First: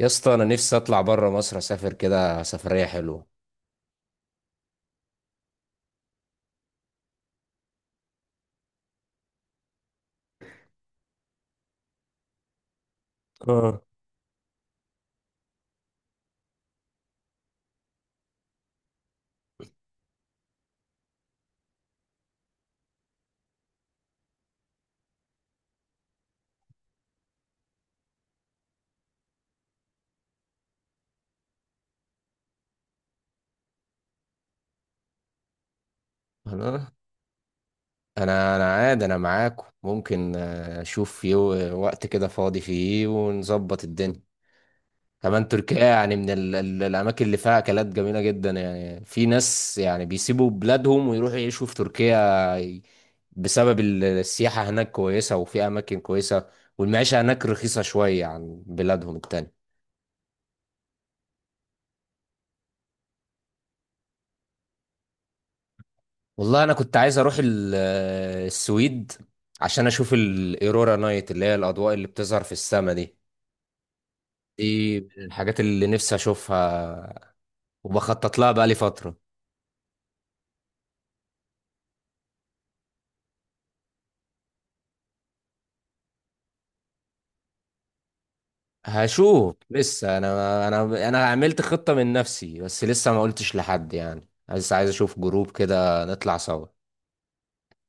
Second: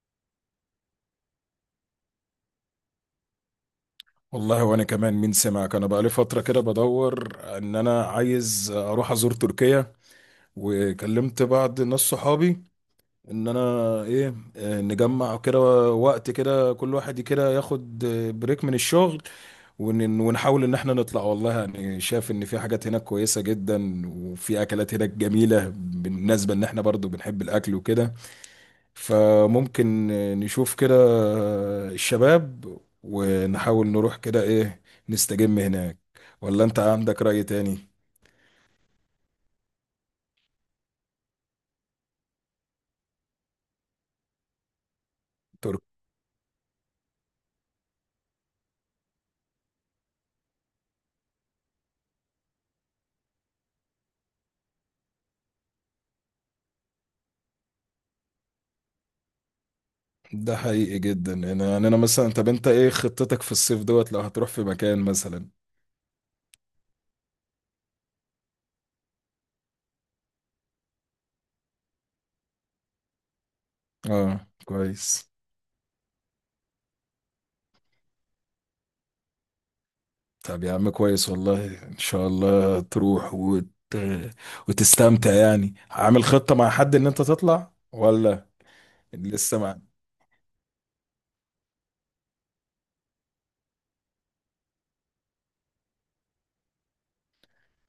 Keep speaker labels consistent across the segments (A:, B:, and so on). A: يا اسطى، انا نفسي اطلع بره مصر، اسافر كده سفريه حلوه.
B: والله وانا كمان، مين سمعك؟ انا بقالي فتره كده بدور ان انا عايز اروح ازور تركيا، وكلمت بعض ناس صحابي ان انا
A: اه.
B: ايه آه، نجمع كده وقت كده، كل واحد كده ياخد بريك من الشغل، ونحاول ان احنا نطلع. والله يعني شايف ان في حاجات هناك كويسه جدا وفي اكلات هناك جميله، بالنسبه ان احنا برضو بنحب الاكل وكده. فممكن نشوف كده الشباب، ونحاول نروح كده ايه، نستجم هناك. ولا انت
A: انا
B: عندك رأي تاني؟
A: انا عادي، انا معاكم ممكن اشوف في وقت كده فاضي فيه ونظبط الدنيا. كمان تركيا
B: ترك
A: يعني من ال الاماكن اللي فيها اكلات جميله جدا. يعني في ناس يعني بيسيبوا بلادهم ويروحوا يعيشوا في تركيا ي- بسبب السياحه هناك كويسه، وفي اماكن كويسه، والمعيشه هناك رخيصه شويه عن بلادهم التانية.
B: ده حقيقي جدا. انا يعني انا مثلا، طب انت ايه خطتك في الصيف دوت؟ لو هتروح في مكان مثلا.
A: والله انا كنت عايز اروح السويد عشان اشوف الايرورا نايت اللي هي الاضواء اللي بتظهر في السما دي.
B: اه
A: دي من
B: كويس.
A: الحاجات اللي نفسي اشوفها وبخطط لها بقالي فترة.
B: طب يا عم كويس، والله ان شاء الله تروح وتستمتع. يعني عامل خطة مع حد ان انت تطلع ولا؟
A: هشوف
B: لسه؟
A: لسه، انا عملت خطة من نفسي بس لسه ما قلتش لحد، يعني عايز اشوف جروب كده نطلع سوا.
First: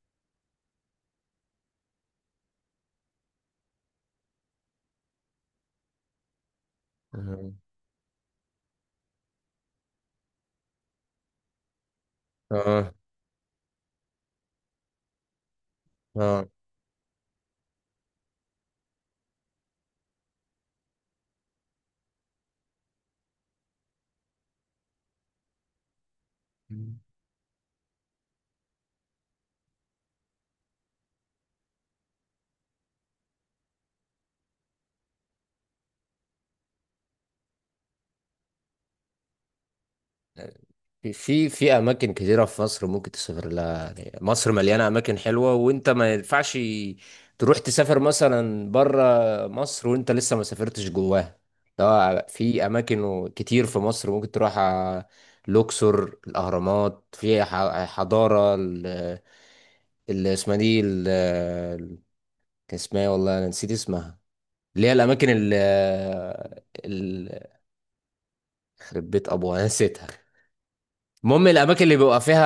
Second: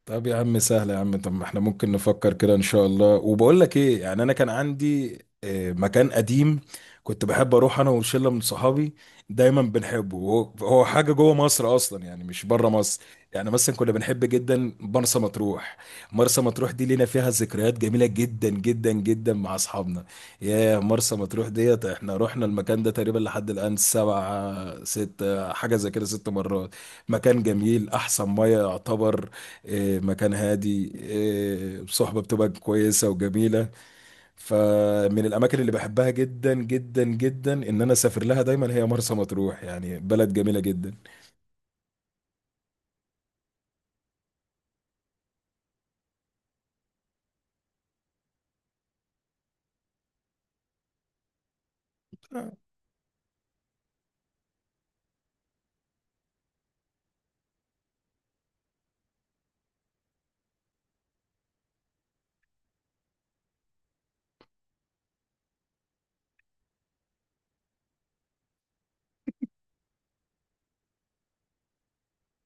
B: طب يا عم سهل يا عم، طب ما احنا ممكن نفكر كده ان شاء الله. وبقول لك ايه، يعني انا كان عندي مكان قديم كنت
A: آه.
B: بحب اروح انا وشله من صحابي، دايما بنحبه. هو هو حاجه جوه مصر اصلا، يعني مش بره
A: اه.
B: مصر. يعني مثلا كنا بنحب جدا مرسى مطروح. مرسى
A: اه.
B: مطروح دي لينا فيها ذكريات جميله جدا جدا جدا مع اصحابنا. يا مرسى مطروح ديت، احنا رحنا المكان ده تقريبا لحد الان سبعة ستة حاجه زي كده 6 مرات. مكان جميل، احسن ميه يعتبر، مكان هادي، صحبة بتبقى كويسة وجميلة. فمن الأماكن اللي بحبها جدا جدا جدا إن أنا أسافر لها دايما هي مرسى مطروح، يعني بلد جميلة جدا.
A: في اماكن كتيره في مصر ممكن تسافر لها، يعني مصر مليانه اماكن حلوه، وانت ما ينفعش تروح تسافر مثلا بره مصر وانت لسه ما سافرتش جواها. ده في اماكن كتير في مصر ممكن تروح الاقصر، الاهرامات، في حضاره اللي اسمها دي كان اسمها إيه، والله انا نسيت اسمها، اللي هي الاماكن اللي خربت ابوها، أنا نسيتها. المهم الاماكن اللي بيبقى فيها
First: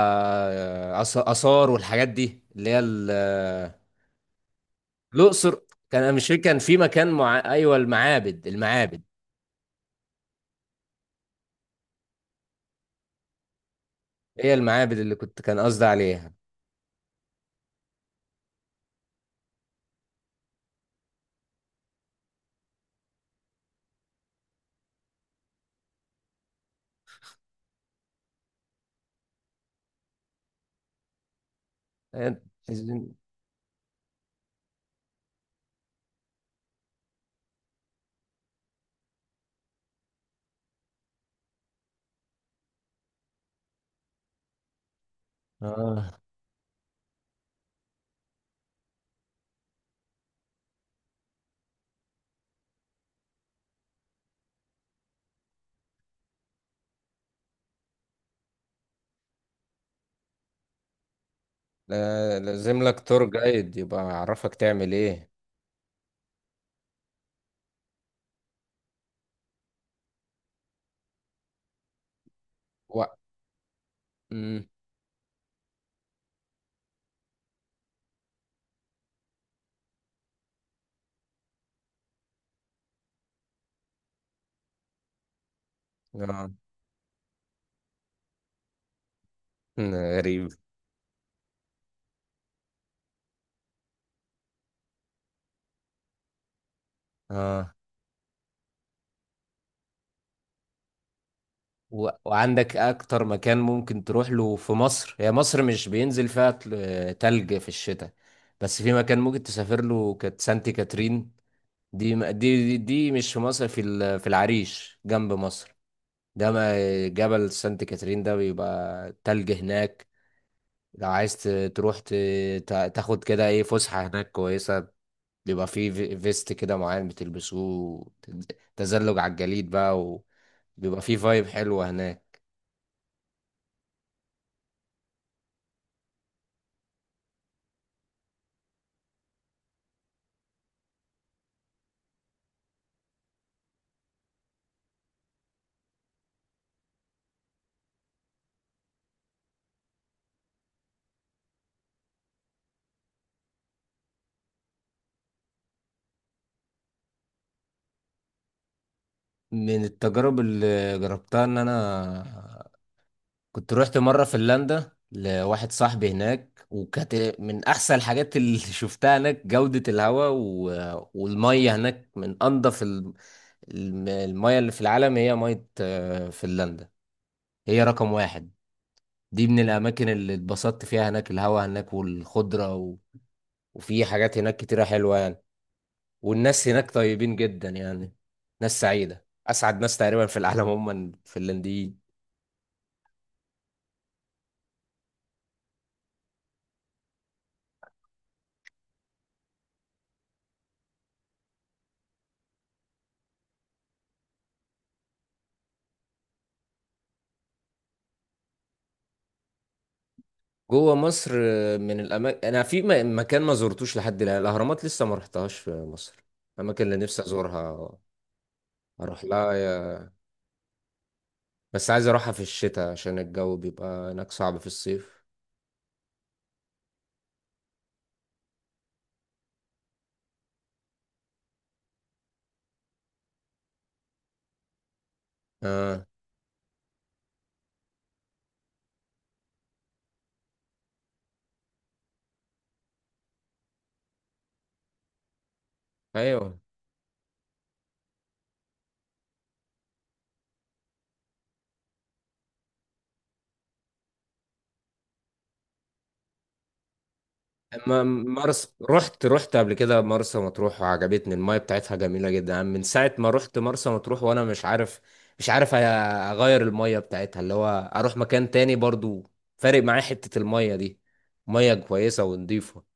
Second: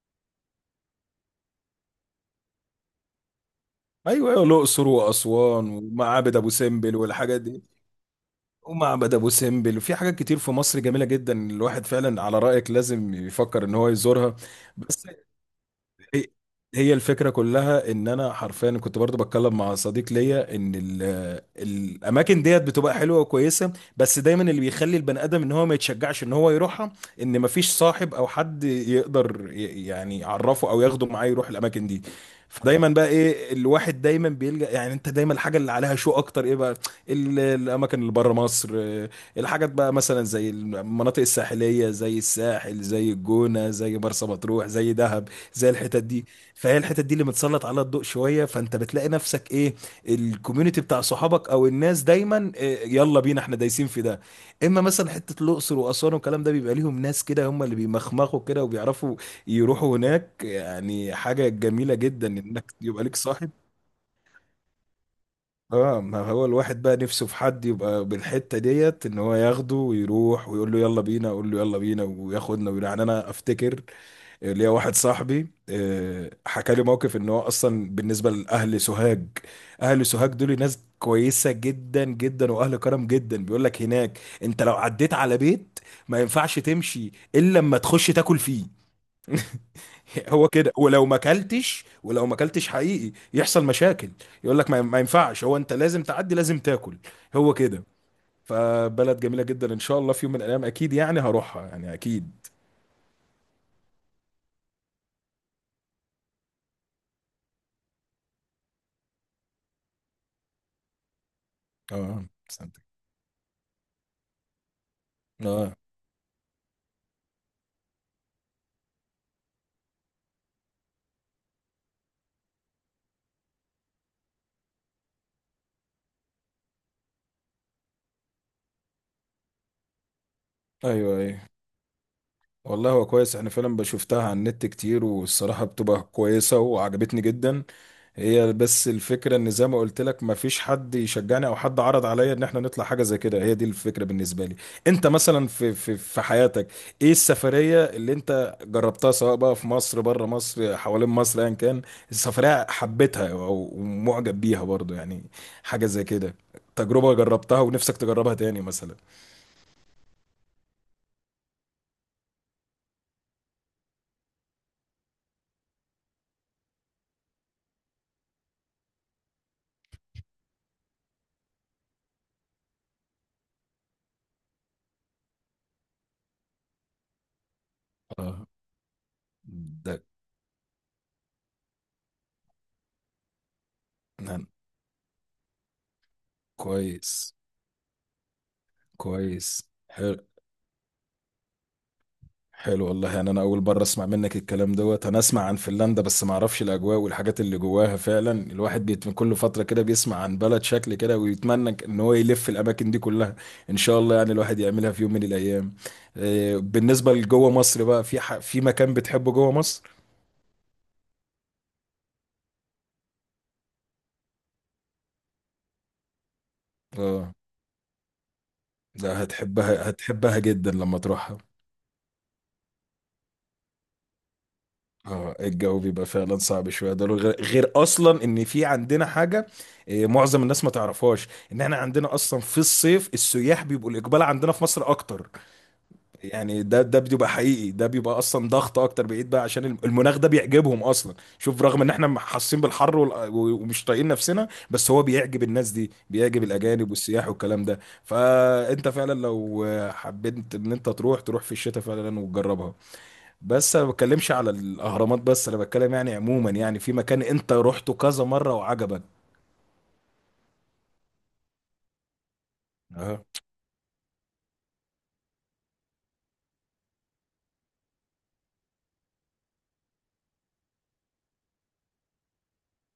A: اثار والحاجات دي اللي هي
B: أيوة أيوة، الأقصر
A: الاقصر.
B: وأسوان
A: كان أنا مش
B: ومعابد
A: فاكر
B: أبو
A: كان في
B: سمبل
A: مكان، مع
B: والحاجات دي.
A: ايوه، المعابد، المعابد.
B: ومعبد أبو سمبل، وفي حاجات كتير في مصر جميلة جدا، الواحد فعلا على رأيك لازم يفكر إن هو يزورها.
A: هي المعابد
B: بس
A: اللي كنت كان قصدي
B: هي
A: عليها.
B: هي الفكرة كلها ان انا حرفيا كنت برضو بتكلم مع صديق ليا ان ال الاماكن ديت بتبقى حلوة وكويسة، بس دايما اللي بيخلي البني ادم ان هو ما يتشجعش ان هو يروحها ان مفيش صاحب او حد يقدر يعني يعرفه او ياخده معاه يروح الاماكن دي.
A: إيه،
B: فدايما بقى
A: عايزين-
B: ايه، الواحد دايما بيلجأ، يعني انت دايما الحاجة اللي عليها شو اكتر ايه بقى الاماكن اللي بره مصر، الحاجات بقى مثلا زي المناطق الساحلية، زي الساحل، زي الجونة، زي مرسى مطروح، زي دهب، زي الحتت
A: اه،
B: دي. فهي الحتت دي اللي متسلط عليها الضوء شويه، فانت بتلاقي نفسك ايه، الكوميونتي بتاع صحابك او الناس دايما إيه، يلا بينا احنا دايسين في ده. اما مثلا حته الاقصر واسوان والكلام ده، بيبقى ليهم ناس كده هم اللي بيمخمخوا كده وبيعرفوا يروحوا هناك، يعني حاجه جميله جدا انك
A: لازم لك
B: يبقى ليك
A: تور
B: صاحب.
A: جايد يبقى يعرفك تعمل ايه.
B: اه، ما هو الواحد بقى نفسه في حد يبقى بالحته ديت ان هو ياخده ويروح ويقول له يلا بينا، اقول له يلا بينا وياخدنا ويروح. يعني
A: و...
B: انا افتكر
A: مم.
B: ليا واحد صاحبي حكى لي موقف ان هو اصلا بالنسبه لاهل سوهاج. اهل سوهاج دول ناس كويسه جدا جدا واهل كرم جدا، بيقول لك هناك انت لو عديت على بيت ما
A: آه.
B: ينفعش تمشي الا لما تخش تاكل فيه. هو
A: غريب.
B: كده، ولو ما اكلتش، ولو ما اكلتش حقيقي يحصل مشاكل، يقول لك ما ينفعش، هو انت لازم تعدي لازم تاكل. هو
A: اه.
B: كده. فبلد جميله جدا، ان شاء الله في يوم من الايام اكيد يعني هروحها يعني اكيد.
A: وعندك اكتر مكان ممكن تروح له في مصر؟ هي مصر مش بينزل فيها تلج في الشتاء، بس في مكان ممكن تسافر له كانت سانتي كاترين. دي م-
B: اه.
A: دي دي
B: سنتك.
A: دي مش في مصر، في في العريش جنب مصر.
B: اه.
A: ده ما جبل سانتي كاترين ده بيبقى تلج هناك. لو عايز تروح تاخد كده ايه فسحة هناك كويسة. بيبقى فيه فيست كده معين بتلبسوه، تز- تزلج على الجليد بقى، وبيبقى
B: ايوه
A: فيه
B: ايوه،
A: فايب حلوة هناك.
B: والله هو كويس، انا فعلا بشوفتها على النت كتير والصراحة بتبقى كويسة وعجبتني جدا. هي بس الفكرة ان زي ما قلت لك مفيش حد يشجعني او حد عرض عليا ان احنا نطلع حاجة زي كده، هي دي الفكرة بالنسبة لي. انت مثلا في حياتك ايه السفرية اللي انت جربتها، سواء بقى في مصر، بره مصر، حوالين مصر، ايا كان. السفرية حبيتها او معجب بيها برضو، يعني حاجة زي كده، تجربة جربتها ونفسك تجربها تاني مثلا.
A: من التجارب اللي جربتها ان انا كنت روحت مره فنلندا لواحد صاحبي هناك، وكانت من احسن الحاجات اللي شفتها هناك. جوده الهواء والميه هناك من انضف الميه اللي في العالم، هي ميه فنلندا، هي رقم
B: اه.
A: واحد. دي من
B: ده.
A: الاماكن اللي اتبسطت فيها. هناك الهواء هناك والخضره وفي حاجات
B: نعم.
A: هناك كتيره حلوه يعني. والناس هناك
B: كويس.
A: طيبين جدا يعني، ناس سعيده،
B: كويس.
A: اسعد ناس
B: حلو.
A: تقريبا في العالم هم الفنلنديين.
B: حلو والله، يعني انا اول مره اسمع منك الكلام دوت، انا اسمع عن فنلندا بس ما اعرفش الاجواء والحاجات اللي جواها. فعلا الواحد بيت من كل فتره كده بيسمع عن بلد شكل كده ويتمنى ان هو يلف الاماكن دي كلها. ان شاء الله يعني الواحد يعملها في يوم من الايام. بالنسبه لجوه مصر بقى، في في مكان بتحبه جوه مصر؟
A: جوه مصر من الاماكن، انا في مكان ما زرتوش لحد الان، الاهرامات لسه ما رحتهاش في مصر، الاماكن اللي نفسي
B: اه
A: ازورها
B: ده،
A: اروح لها
B: هتحبها هتحبها جدا لما تروحها.
A: بس عايز اروحها في الشتاء عشان الجو بيبقى هناك صعب في الصيف.
B: اه الجو بيبقى فعلا صعب شويه، ده غير اصلا ان في عندنا حاجه معظم الناس ما تعرفهاش، ان احنا عندنا اصلا في الصيف السياح بيبقوا الاقبال عندنا في مصر اكتر.
A: اه.
B: يعني ده بيبقى حقيقي، ده بيبقى اصلا ضغط اكتر، بعيد بقى، عشان المناخ ده بيعجبهم اصلا، شوف رغم ان احنا حاسين بالحر ومش طايقين نفسنا، بس هو بيعجب الناس دي، بيعجب
A: ايوه.
B: الاجانب والسياح والكلام ده. فانت فعلا لو حبيت ان انت تروح، تروح في الشتاء فعلا وتجربها. بس انا ما بتكلمش على الاهرامات، بس انا بتكلم يعني عموما، يعني في مكان انت رحته
A: اما
B: كذا مره
A: مرسى،
B: وعجبك؟
A: رحت قبل كده مرسى مطروح وعجبتني المايه بتاعتها جميله جدا. من ساعه
B: اه
A: ما رحت مرسى مطروح وانا مش عارف، مش عارف اغير المايه بتاعتها، اللي هو اروح مكان تاني برضو، فارق معايا حته المايه دي، ميه كويسه ونضيفه.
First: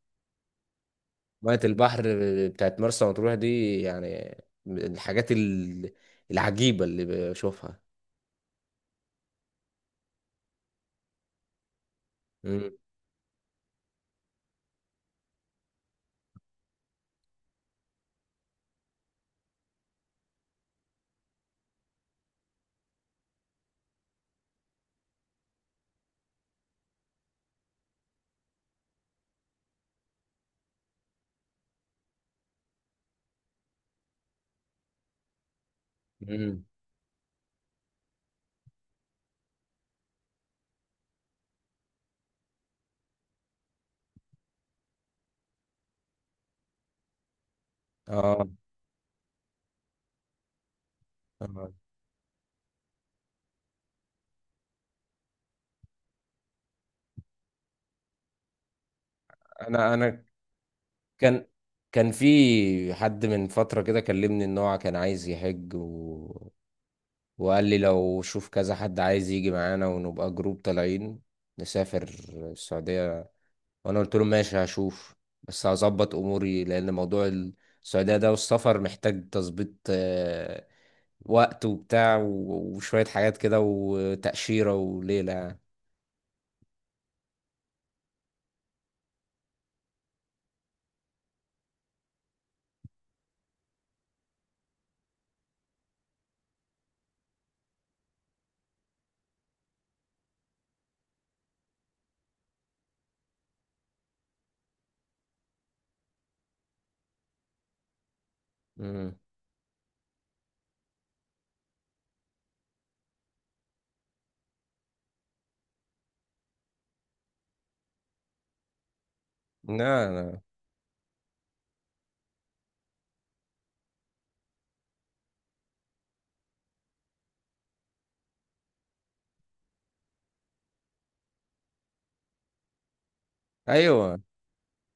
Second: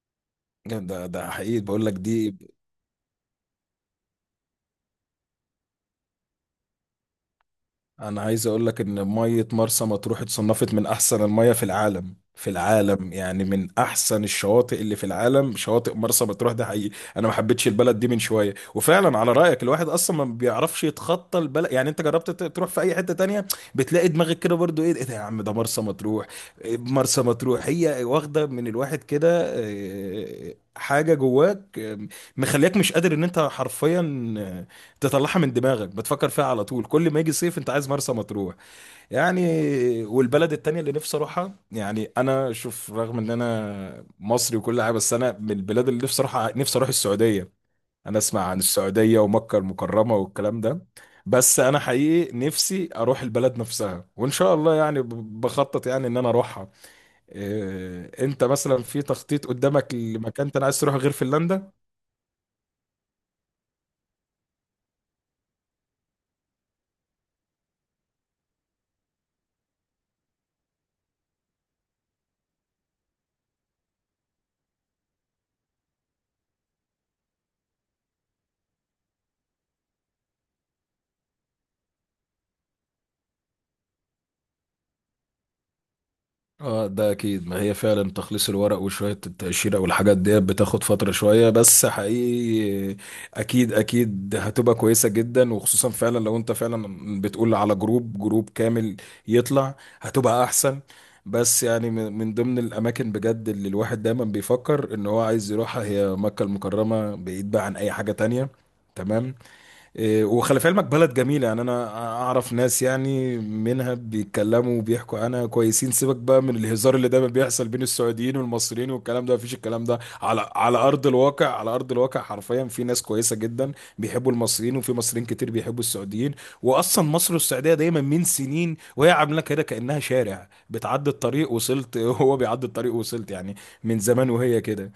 B: ده. ده
A: مية
B: حقيقي بقول لك،
A: البحر
B: دي
A: بتاعت مرسى مطروح دي يعني من الحاجات العجيبة اللي بشوفها.
B: انا عايز اقول لك ان ميه مرسى مطروح اتصنفت من احسن الميه في العالم. في
A: مم.
B: العالم، يعني من احسن الشواطئ اللي في العالم شواطئ مرسى مطروح. ده حقيقي انا ما حبيتش البلد دي من شويه، وفعلا على رايك الواحد اصلا ما بيعرفش يتخطى البلد. يعني انت جربت تروح في اي حته تانية، بتلاقي دماغك كده برضو ايه؟ إيه ده يا عم؟ ده مرسى مطروح. إيه مرسى مطروح؟ هي واخده من الواحد كده حاجه جواك مخلياك مش قادر ان انت حرفيا تطلعها من دماغك، بتفكر فيها
A: مم.
B: على طول كل ما يجي صيف انت عايز مرسى مطروح يعني. والبلد التانية اللي نفسي اروحها، يعني انا شوف رغم ان انا مصري وكل حاجة، بس انا من البلاد اللي نفسي اروحها، نفسي اروح السعودية. انا اسمع
A: اه.
B: عن السعودية ومكة المكرمة والكلام ده، بس
A: آه.
B: انا حقيقي نفسي اروح البلد نفسها، وان شاء الله يعني بخطط يعني ان انا اروحها. انت مثلا في تخطيط
A: انا
B: قدامك
A: انا
B: لمكان انت عايز تروح غير
A: كان
B: فنلندا؟
A: كان في حد من فترة كده كلمني ان هو كان عايز يحج وقال لي لو شوف كذا حد عايز يجي معانا ونبقى جروب طالعين، نسافر السعودية. وانا قلت له ماشي هشوف، بس هظبط اموري لان موضوع السعودية ده والسفر محتاج تظبيط وقت وبتاع وشوية حاجات كده وتأشيرة وليلة يعني.
B: اه ده اكيد، ما هي فعلا تخليص الورق وشوية التقشيرة والحاجات ديت بتاخد فترة شوية، بس حقيقي اكيد اكيد هتبقى كويسة جدا، وخصوصا فعلا لو انت فعلا بتقول على جروب كامل يطلع هتبقى احسن. بس يعني من ضمن الاماكن بجد اللي الواحد دايما بيفكر ان هو عايز يروحها هي مكة المكرمة، بعيد بقى عن اي حاجة تانية.
A: مم.
B: تمام. وخلي في علمك بلد جميلة، يعني أنا أعرف ناس يعني منها بيتكلموا وبيحكوا عنها كويسين. سيبك بقى من الهزار اللي دايما بيحصل بين السعوديين والمصريين والكلام ده، مفيش الكلام ده
A: لا. لا.
B: على أرض الواقع، على أرض الواقع حرفيا في ناس كويسة جدا، بيحبوا المصريين وفي مصريين كتير بيحبوا السعوديين. وأصلا مصر والسعودية دايما من سنين وهي عاملة كده، كأنها شارع بتعدي الطريق وصلت هو بيعدي الطريق وصلت يعني، من
A: أيوة.
B: زمان وهي كده.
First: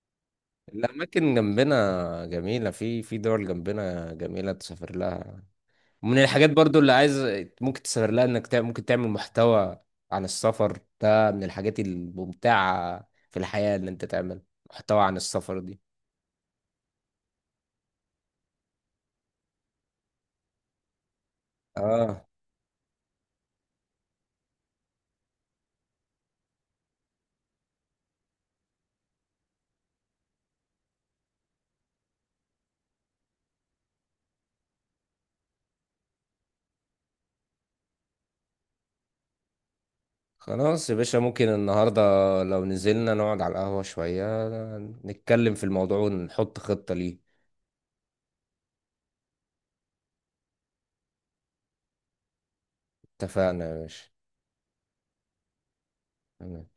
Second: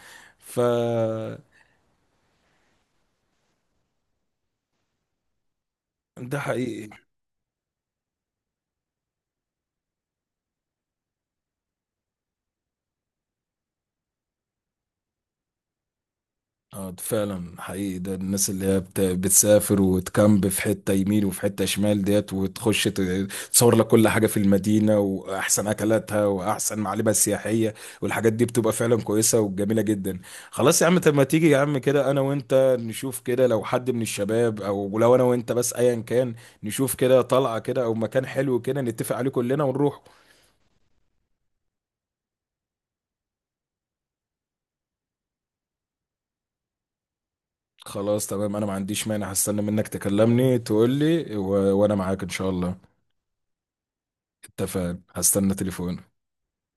B: ف.
A: الأماكن جنبنا جميلة، في دول جنبنا جميلة تسافر لها. من
B: ده
A: الحاجات برضو
B: حقيقي.
A: اللي عايز ممكن تسافر لها، إنك ممكن تعمل محتوى عن السفر، ده من الحاجات الممتعة في الحياة إن أنت تعمل محتوى عن السفر دي.
B: اه ده فعلا حقيقي ده، الناس اللي هي بتسافر وتكامب في حتة يمين وفي حتة شمال
A: آه
B: ديت وتخش تصور لك كل حاجة في المدينة وأحسن أكلاتها وأحسن معالمها السياحية، والحاجات دي بتبقى فعلا كويسة وجميلة جدا. خلاص يا عم، طب ما تيجي يا عم كده أنا وأنت نشوف كده، لو حد من الشباب أو لو أنا وأنت بس أيا كان، نشوف كده طلعة كده أو مكان حلو كده نتفق عليه كلنا ونروح.
A: خلاص يا باشا، ممكن النهاردة لو نزلنا نقعد على القهوة شوية نتكلم في الموضوع ونحط خطة ليه.
B: خلاص تمام، أنا ما عنديش مانع، هستنى منك تكلمني تقول لي وأنا معاك إن شاء الله.
A: اتفقنا يا باشا.
B: اتفقنا، هستنى تليفون.
A: تمام.